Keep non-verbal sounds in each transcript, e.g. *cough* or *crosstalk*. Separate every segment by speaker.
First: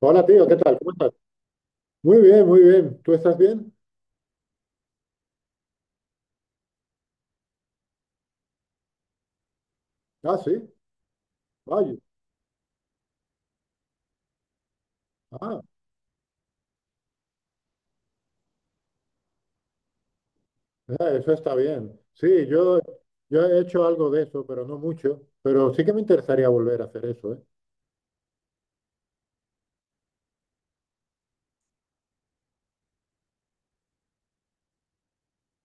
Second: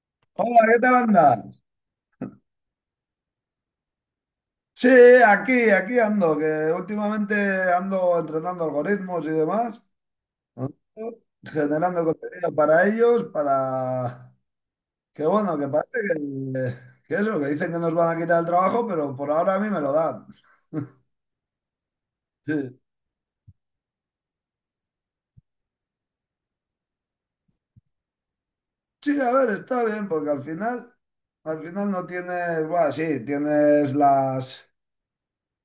Speaker 1: Hola tío, ¿qué
Speaker 2: Hola,
Speaker 1: tal?
Speaker 2: ¿qué
Speaker 1: ¿Cómo
Speaker 2: tal
Speaker 1: estás?
Speaker 2: andas?
Speaker 1: Muy bien, muy bien. ¿Tú estás bien?
Speaker 2: Sí, aquí ando, que últimamente ando entrenando algoritmos y demás,
Speaker 1: Ah, sí.
Speaker 2: ¿no?
Speaker 1: Vaya.
Speaker 2: Generando contenido para ellos, para... Que bueno,
Speaker 1: Ah,
Speaker 2: que parece que eso, que dicen que nos van a quitar el trabajo, pero por ahora a mí me lo dan.
Speaker 1: eso está bien. Sí,
Speaker 2: Sí.
Speaker 1: yo he hecho algo de eso, pero no mucho. Pero sí que me interesaría volver a hacer eso, ¿eh?
Speaker 2: Sí, a ver, está bien, porque al final no tienes, bueno, sí, tienes las...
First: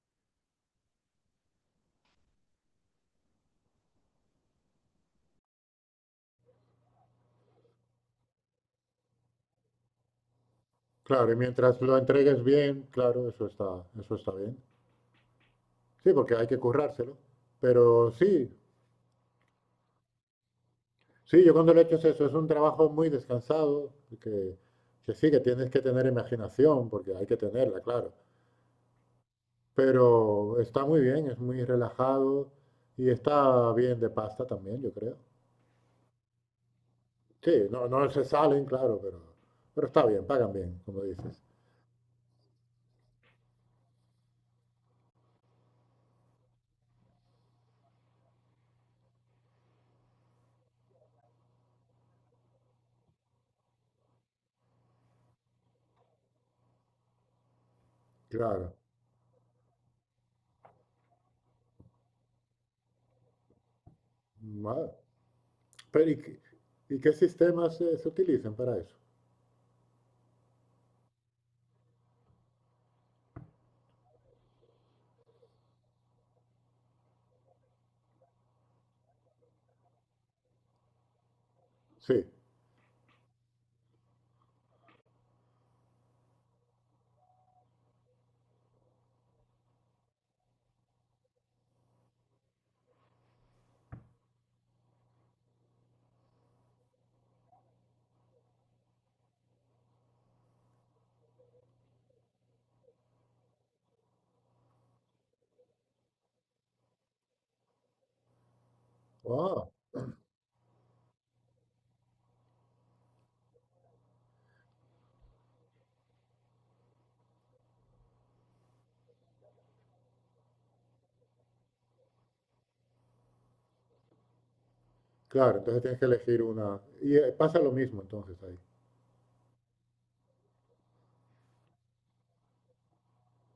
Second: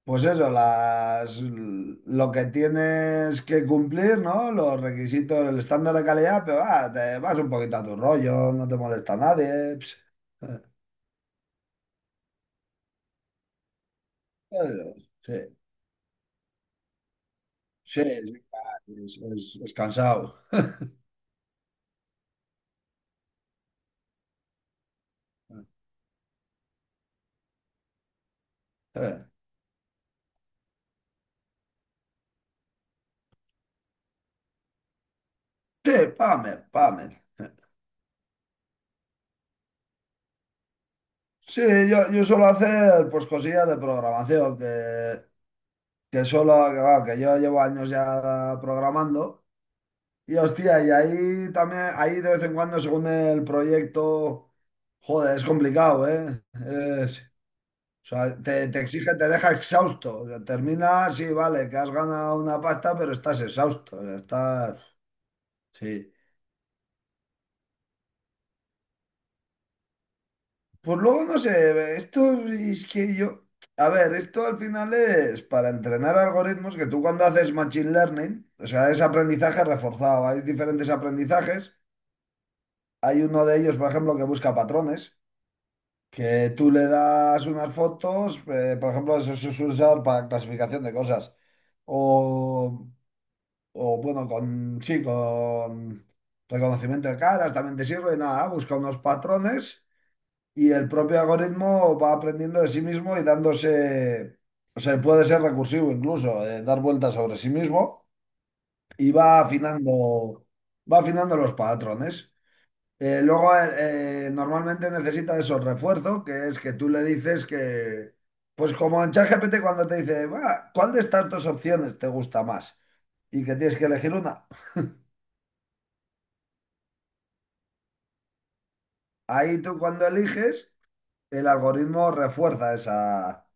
Speaker 2: Pues eso, las, lo que tienes que cumplir, ¿no? Los requisitos, el estándar de calidad, pero te vas un poquito a tu rollo, no te molesta a nadie. Ps. Eh,
Speaker 1: Claro, y mientras lo entregues bien, claro, eso está bien.
Speaker 2: eh, Sí,
Speaker 1: Sí, porque hay que currárselo.
Speaker 2: sí,
Speaker 1: Pero
Speaker 2: sí,
Speaker 1: sí,
Speaker 2: es cansado.
Speaker 1: sí, yo cuando lo he hecho es eso, es un trabajo muy descansado, que, que sí, que
Speaker 2: Eh,
Speaker 1: tienes que tener imaginación, porque hay que tenerla, claro.
Speaker 2: eh,
Speaker 1: Pero está muy bien, es muy relajado y está bien de pasta también, yo creo.
Speaker 2: Sí, pame, pame.
Speaker 1: Sí, no, no se salen, claro, pero está bien, pagan bien, como dices.
Speaker 2: Sí, yo suelo hacer pues cosillas de programación, que solo, que, va, que yo llevo años ya programando. Y hostia, y ahí también, ahí de vez en cuando, según el proyecto, joder, es complicado, ¿eh? O sea, te,
Speaker 1: Claro.
Speaker 2: te exige, te deja exhausto. O sea, termina, sí, vale, que has ganado una pasta, pero estás exhausto. O sea,
Speaker 1: Ma-
Speaker 2: estás.
Speaker 1: Pero
Speaker 2: Sí.
Speaker 1: y qué sistemas se utilizan para eso?
Speaker 2: Pues luego, no sé, esto es que yo. A ver, esto al final es para entrenar algoritmos que tú cuando haces machine learning, o sea, es aprendizaje reforzado. Hay diferentes aprendizajes.
Speaker 1: Sí.
Speaker 2: Hay uno de ellos, por ejemplo, que busca patrones. Que tú le das unas fotos, por ejemplo, eso se suele usar para clasificación de cosas. O, bueno, con, sí, con reconocimiento de caras también te sirve. Nada, busca unos patrones y el propio algoritmo va aprendiendo de sí mismo y dándose, o sea, puede ser recursivo incluso, dar vueltas sobre sí mismo y va
Speaker 1: Ah,
Speaker 2: afinando, va afinando los patrones. Luego, normalmente necesita esos refuerzos, que es que tú le dices que, pues como en ChatGPT cuando te dice, "Va, ¿cuál de estas dos opciones te gusta más? Y que tienes que elegir una.
Speaker 1: claro, entonces tienes que elegir una. Y pasa lo mismo entonces ahí.
Speaker 2: Ahí tú cuando eliges, el algoritmo refuerza esa,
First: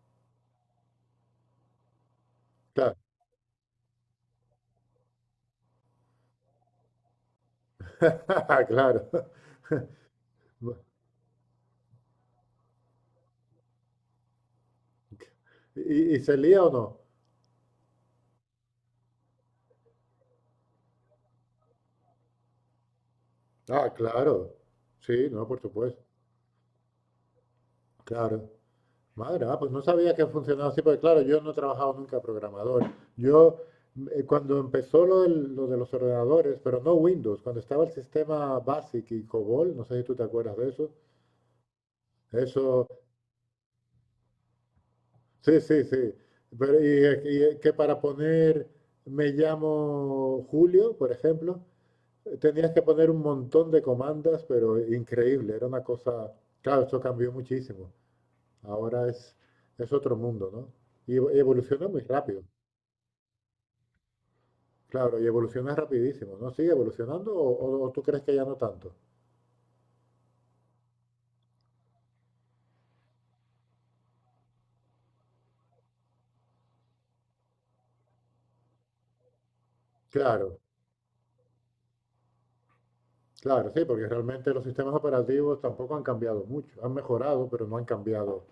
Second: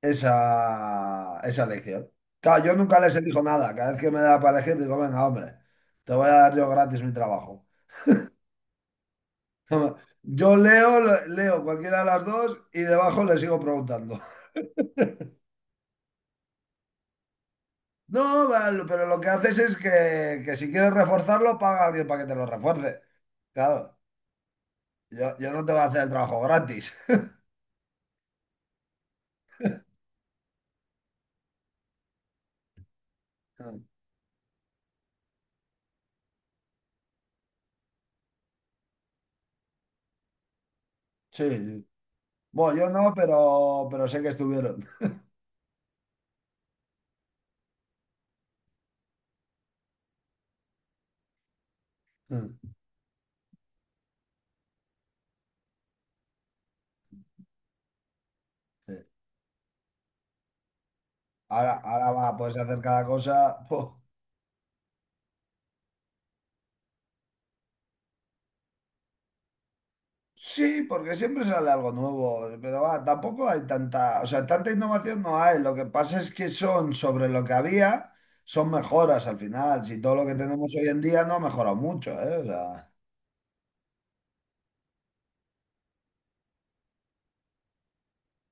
Speaker 2: esa, esa elección. Claro, yo
Speaker 1: Claro,
Speaker 2: nunca les elijo nada. Cada vez que me da para elegir, digo, venga, hombre, te voy a dar yo gratis mi trabajo.
Speaker 1: *laughs* claro.
Speaker 2: *laughs* Yo leo, leo cualquiera de las dos y debajo le sigo preguntando.
Speaker 1: ¿Y se lía o no?
Speaker 2: No, vale, pero lo que haces es que si quieres reforzarlo, paga a alguien para que te lo refuerce.
Speaker 1: Ah,
Speaker 2: Claro,
Speaker 1: claro. Sí,
Speaker 2: yo,
Speaker 1: no,
Speaker 2: yo
Speaker 1: por
Speaker 2: no te voy a hacer
Speaker 1: supuesto.
Speaker 2: el trabajo gratis.
Speaker 1: Claro. Madre, ah, pues no sabía que funcionaba así, porque claro, yo no he trabajado nunca programador. Yo,
Speaker 2: *laughs*
Speaker 1: cuando empezó lo de los ordenadores, pero no Windows, cuando estaba el sistema BASIC y COBOL, no sé si tú te acuerdas de eso,
Speaker 2: Sí, sí. Bueno,
Speaker 1: eso,
Speaker 2: yo no, pero sé que estuvieron. *laughs*
Speaker 1: sí, sí, sí, pero y, que para poner me llamo Julio, por ejemplo,
Speaker 2: Mm.
Speaker 1: tenías que poner un montón de comandas, pero increíble, era una cosa, claro, esto cambió muchísimo.
Speaker 2: Sí.
Speaker 1: Ahora es otro mundo, ¿no? Y
Speaker 2: Ahora,
Speaker 1: evoluciona muy
Speaker 2: ahora va,
Speaker 1: rápido.
Speaker 2: puedes hacer cada cosa. *laughs* po.
Speaker 1: Claro, y evoluciona rapidísimo, ¿no? ¿Sigue evolucionando o, tú crees que ya no tanto?
Speaker 2: Sí, porque siempre sale algo nuevo, pero va, tampoco hay tanta, o sea, tanta innovación no hay. Lo que pasa es que son sobre lo que había, son mejoras al final. Si todo lo que
Speaker 1: Claro,
Speaker 2: tenemos hoy en día no ha mejorado mucho, ¿eh? O sea.
Speaker 1: claro, sí, porque realmente los sistemas operativos tampoco han cambiado mucho. Han mejorado, pero no han cambiado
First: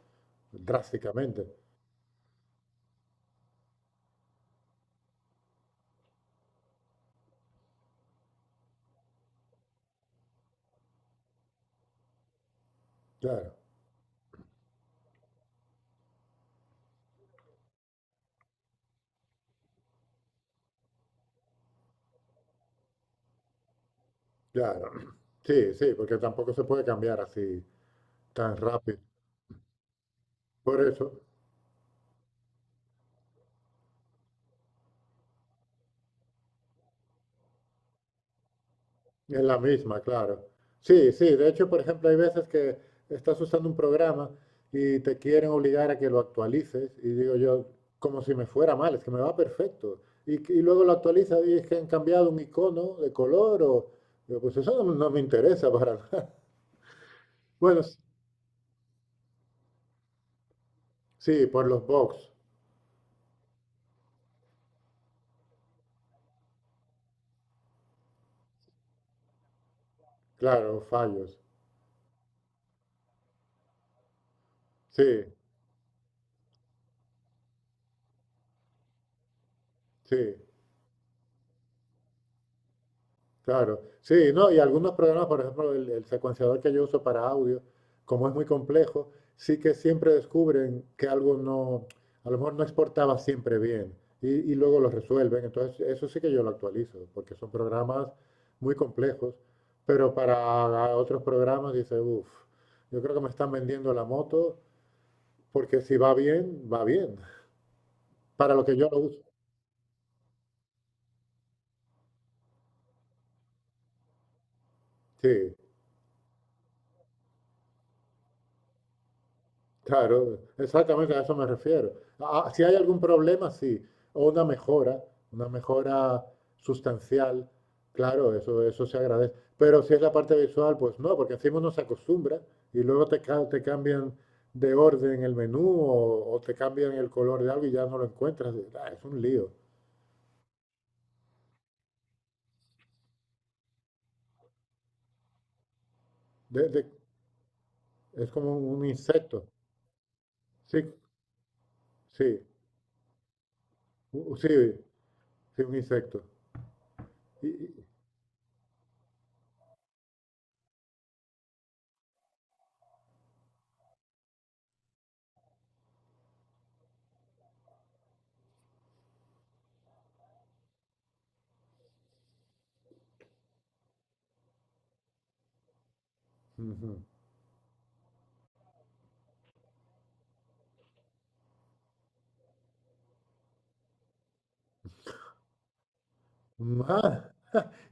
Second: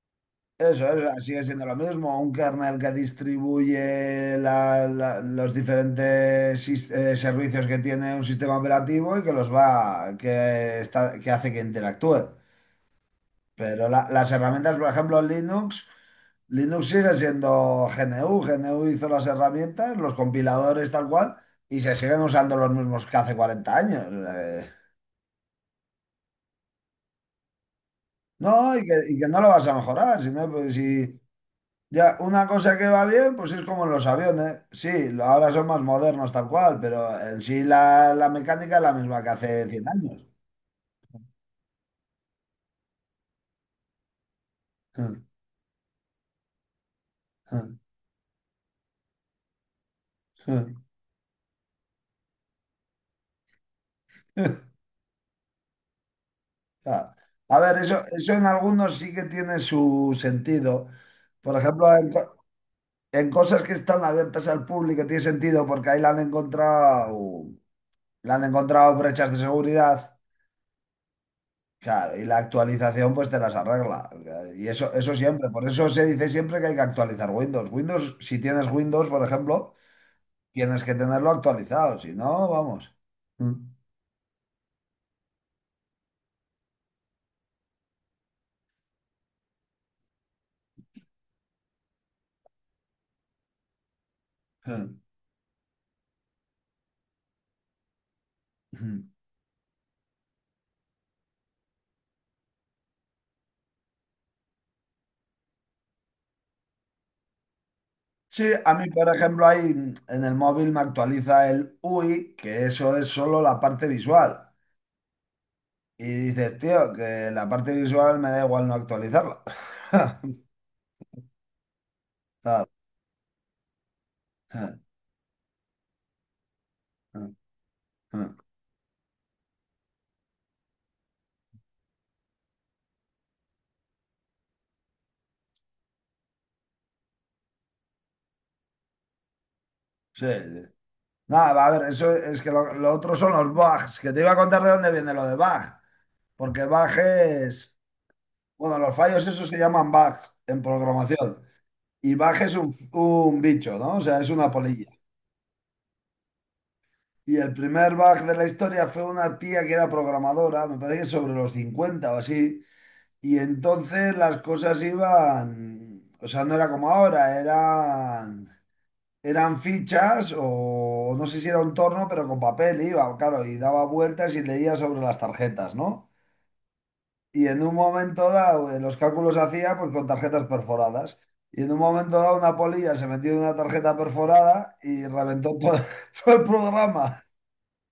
Speaker 2: Eso, sigue
Speaker 1: drásticamente.
Speaker 2: siendo lo mismo. Un kernel que distribuye los diferentes servicios que tiene un sistema operativo y que los va, que está, que hace que interactúe.
Speaker 1: Claro,
Speaker 2: Pero las herramientas, por ejemplo, Linux, Linux sigue siendo GNU. GNU hizo las herramientas, los compiladores tal cual, y se siguen usando los mismos que hace 40 años.
Speaker 1: claro. *clears throat* Sí, sí, porque tampoco se puede cambiar así tan
Speaker 2: No, y que,
Speaker 1: rápido.
Speaker 2: y que no lo vas a mejorar, sino pues,
Speaker 1: Por eso.
Speaker 2: si. Ya, una cosa que va bien, pues es como en los aviones. Sí, ahora son más modernos tal cual, pero en sí la mecánica es la misma que
Speaker 1: Es la
Speaker 2: hace cien
Speaker 1: misma,
Speaker 2: años.
Speaker 1: claro. Sí, sí, de hecho, por ejemplo, hay veces que estás usando un programa y te quieren obligar a que lo actualices y digo yo, como si me fuera mal, es que me va perfecto. Y, y luego lo
Speaker 2: *laughs*
Speaker 1: actualiza y es que han cambiado un icono de color o... Digo, pues eso no, no me interesa para nada. *laughs*
Speaker 2: Ah, A ver,
Speaker 1: Bueno,
Speaker 2: eso en algunos sí que tiene su sentido.
Speaker 1: sí,
Speaker 2: Por
Speaker 1: por los
Speaker 2: ejemplo,
Speaker 1: bugs,
Speaker 2: en cosas que están abiertas al público tiene sentido porque ahí la han encontrado brechas de seguridad.
Speaker 1: claro, fallos.
Speaker 2: Claro, y la actualización pues te las arregla. Y eso,
Speaker 1: Sí,
Speaker 2: eso siempre, por eso se dice siempre que hay que actualizar Windows. Windows, si tienes Windows, por ejemplo,
Speaker 1: sí.
Speaker 2: tienes que tenerlo actualizado, si no, vamos. Mm,
Speaker 1: Claro, sí, no, y algunos programas, por ejemplo, el secuenciador que yo uso para audio, como es muy complejo, sí que siempre descubren que algo no, a lo mejor no exportaba siempre bien y luego lo
Speaker 2: mm,
Speaker 1: resuelven. Entonces, eso sí que yo lo actualizo, porque son programas muy
Speaker 2: mm.
Speaker 1: complejos, pero para otros programas dice, uff, yo creo que me están vendiendo la moto porque si va bien, va bien,
Speaker 2: Sí,
Speaker 1: para lo
Speaker 2: a
Speaker 1: que yo
Speaker 2: mí,
Speaker 1: lo
Speaker 2: por
Speaker 1: uso.
Speaker 2: ejemplo, ahí en el móvil me actualiza el UI, que eso es solo la parte visual.
Speaker 1: Sí,
Speaker 2: Y dices, tío, que la parte visual me da igual no actualizarla.
Speaker 1: claro,
Speaker 2: *laughs*
Speaker 1: exactamente a eso me refiero. Ah, ah, si
Speaker 2: Claro.
Speaker 1: hay algún problema, sí, o
Speaker 2: Mm,
Speaker 1: una mejora
Speaker 2: mm,
Speaker 1: sustancial, claro,
Speaker 2: mm.
Speaker 1: eso se agradece. Pero si es la parte visual, pues no, porque encima uno se acostumbra y luego te cambian de orden el menú o, te cambian el color de algo y ya no lo encuentras. Ah, es un lío.
Speaker 2: Sí, sí. Nada, a ver, eso es que lo otro son los bugs, que te iba a contar de dónde viene lo de bug, porque
Speaker 1: De- de-
Speaker 2: bug es,
Speaker 1: es como
Speaker 2: bueno,
Speaker 1: un,
Speaker 2: los fallos
Speaker 1: insecto.
Speaker 2: esos se llaman bugs en
Speaker 1: Sí,
Speaker 2: programación, y bug
Speaker 1: sí,
Speaker 2: es un bicho, ¿no? O sea, es
Speaker 1: sí,
Speaker 2: una polilla.
Speaker 1: sí, un insecto.
Speaker 2: Y
Speaker 1: Y-
Speaker 2: el
Speaker 1: y-
Speaker 2: primer bug de la historia fue una tía que era programadora, me parece que sobre los 50 o así, y entonces las cosas iban, o sea, no era como ahora, eran. Eran fichas o no sé si era un torno, pero con papel iba, claro, y daba vueltas y leía sobre las tarjetas, ¿no?
Speaker 1: Ujú.
Speaker 2: Y en un momento dado, los cálculos hacía pues con tarjetas perforadas. Y en un momento dado, una polilla se metió en una tarjeta perforada y reventó todo, *laughs* todo el programa.
Speaker 1: Ah.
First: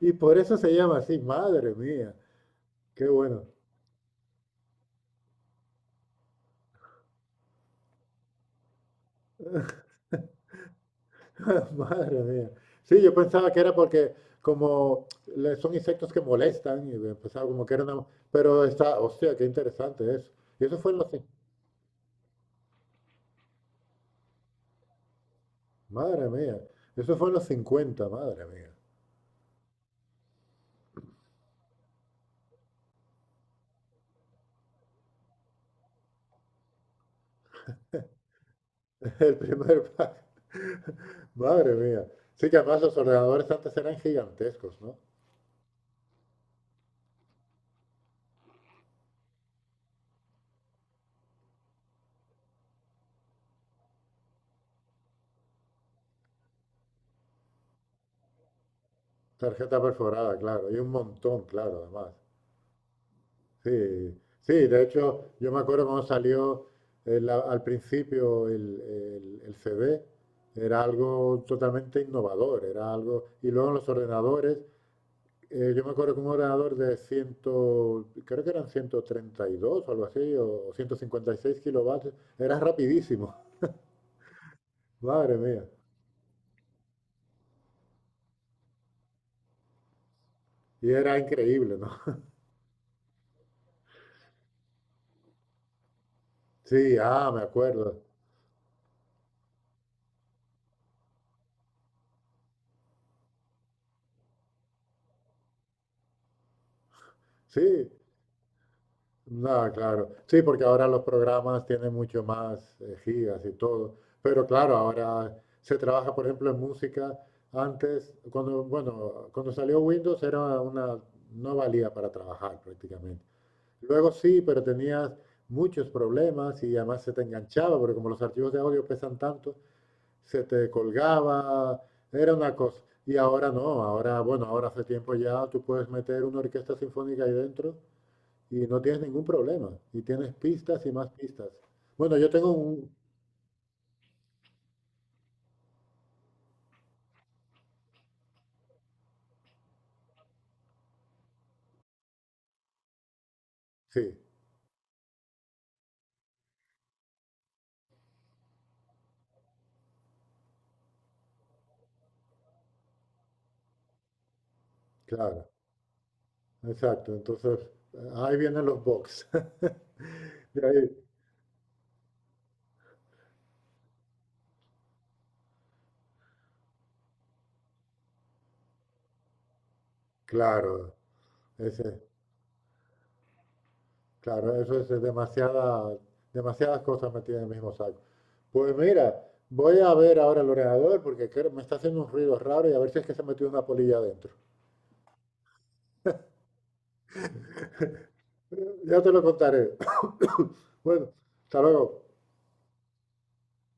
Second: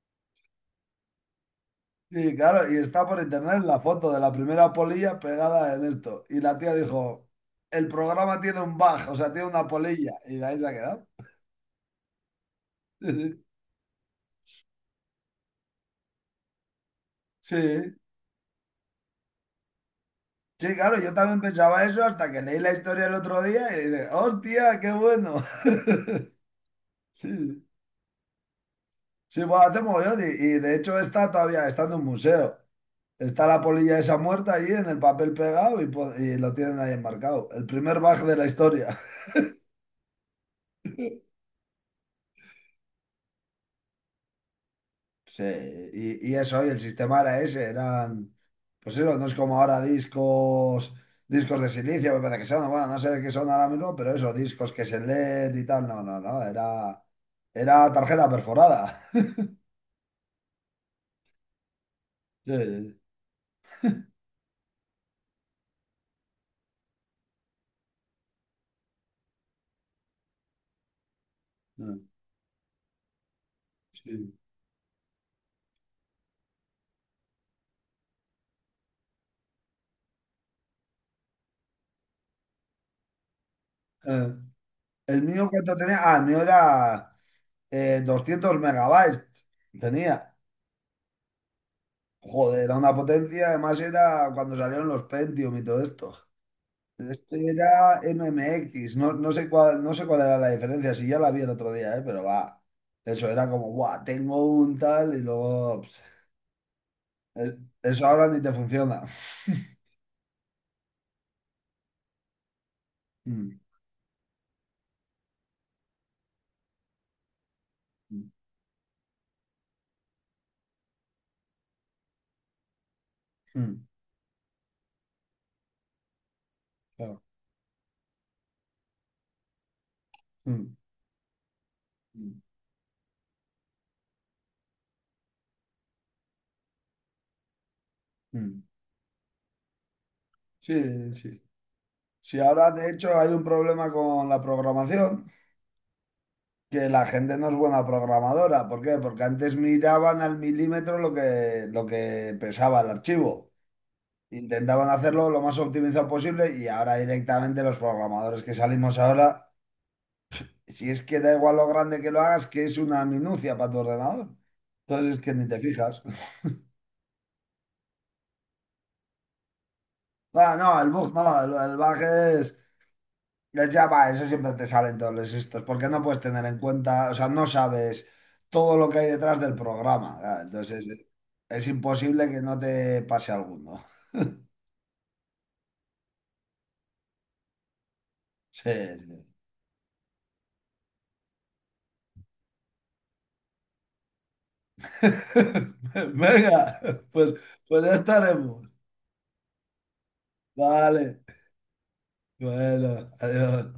Speaker 1: Y por eso se llama así, madre mía,
Speaker 2: Y claro, y está
Speaker 1: qué
Speaker 2: por
Speaker 1: bueno,
Speaker 2: internet la foto de la primera polilla pegada en esto. Y la tía dijo, el programa tiene un bug, o sea, tiene una polilla. Y ahí se ha quedado.
Speaker 1: *laughs* madre mía. Sí, yo pensaba
Speaker 2: *laughs*
Speaker 1: que era porque como son insectos que molestan y pensaba
Speaker 2: Sí,
Speaker 1: como que era
Speaker 2: sí.
Speaker 1: una... Pero está, hostia, qué interesante eso. Y
Speaker 2: Sí,
Speaker 1: eso fue en
Speaker 2: claro,
Speaker 1: los...
Speaker 2: yo también pensaba eso hasta que leí la historia el otro día y dije, ¡hostia, qué bueno!
Speaker 1: Madre
Speaker 2: *laughs*
Speaker 1: mía, eso fue en los
Speaker 2: Sí,
Speaker 1: cincuenta, madre mía.
Speaker 2: sí, bueno, hace mogollón y de hecho está todavía, está en un museo. Está la polilla esa muerta allí en el papel pegado y, y lo tienen ahí enmarcado. El primer bug de la historia.
Speaker 1: *laughs*
Speaker 2: *laughs*
Speaker 1: El primer pack, *laughs* madre mía. Sí que además los ordenadores antes eran gigantescos, ¿no?
Speaker 2: Sí, y eso, y el sistema era ese, eran, pues eso, no es como ahora discos, de silicio, me parece que son, bueno, no sé de qué son ahora mismo, pero eso, discos que se leen y tal, no, no, no, era tarjeta perforada.
Speaker 1: Tarjeta perforada, claro, y un montón, claro, además.
Speaker 2: Sí,
Speaker 1: Sí, sí, de hecho, yo me acuerdo cuando salió al principio el CD, era algo totalmente
Speaker 2: sí,
Speaker 1: innovador, era algo, y luego en los
Speaker 2: sí.
Speaker 1: ordenadores, yo me acuerdo que un ordenador de 100, creo que eran 132 o algo así, o 156 kilovatios, era rapidísimo,
Speaker 2: Eh,
Speaker 1: *laughs*
Speaker 2: el
Speaker 1: madre
Speaker 2: mío
Speaker 1: mía,
Speaker 2: cuánto tenía, el mío era 200 megabytes. Tenía,
Speaker 1: y era increíble, ¿no? *laughs*
Speaker 2: joder, era una potencia, además era cuando salieron los Pentium y todo esto.
Speaker 1: Sí, ah, me
Speaker 2: Este era
Speaker 1: acuerdo,
Speaker 2: MMX, no, no sé cuál era la diferencia, si ya la vi el otro día, pero va, eso era como, guau, tengo un tal y luego, es-
Speaker 1: sí.
Speaker 2: eso ahora ni te funciona.
Speaker 1: No,
Speaker 2: *laughs*
Speaker 1: claro. Sí, porque ahora los programas tienen mucho más gigas y
Speaker 2: Mm,
Speaker 1: todo. Pero claro, ahora se trabaja, por ejemplo, en música. Antes,
Speaker 2: mm,
Speaker 1: cuando, bueno, cuando salió Windows era una, no valía para trabajar prácticamente.
Speaker 2: mm,
Speaker 1: Luego sí, pero tenías muchos problemas y además se te
Speaker 2: claro,
Speaker 1: enganchaba, porque como los archivos de audio pesan tanto, se te
Speaker 2: mm,
Speaker 1: colgaba, era
Speaker 2: mm,
Speaker 1: una cosa. Y ahora no, ahora, bueno, ahora hace tiempo ya tú puedes meter una orquesta sinfónica ahí dentro y
Speaker 2: mm.
Speaker 1: no tienes ningún problema. Y tienes pistas y más
Speaker 2: Sí, sí.
Speaker 1: pistas. Bueno, yo
Speaker 2: Si
Speaker 1: tengo
Speaker 2: ahora
Speaker 1: un...
Speaker 2: de hecho hay un problema con la programación, que la gente no es buena programadora. ¿Por qué? Porque antes miraban al milímetro lo que pesaba el archivo.
Speaker 1: Sí,
Speaker 2: Intentaban hacerlo lo más optimizado posible y ahora directamente los programadores que salimos ahora, si es que da igual lo grande que lo hagas, que es una minucia para tu ordenador. Entonces es que ni
Speaker 1: claro,
Speaker 2: te fijas. *laughs*
Speaker 1: exacto. Entonces, ahí vienen los box.
Speaker 2: Ah,
Speaker 1: *laughs* De
Speaker 2: no,
Speaker 1: ahí,
Speaker 2: el bug no, el bug es. Los Java, eso siempre te salen todos los estos, porque no puedes tener en cuenta, o sea, no sabes todo lo que hay detrás del programa. Claro, entonces,
Speaker 1: claro,
Speaker 2: es
Speaker 1: ese,
Speaker 2: imposible que no te pase alguno.
Speaker 1: claro, eso es demasiada, demasiadas cosas metidas en el mismo saco.
Speaker 2: Sí,
Speaker 1: Pues mira,
Speaker 2: sí.
Speaker 1: voy a ver ahora el ordenador porque me está haciendo un ruido raro y a ver si es que se metió una polilla adentro.
Speaker 2: *laughs* Venga, pues, pues ya
Speaker 1: Eh,
Speaker 2: estaremos.
Speaker 1: Ya te lo contaré. *coughs* Bueno,
Speaker 2: Vale.
Speaker 1: hasta luego.
Speaker 2: Bueno, adiós.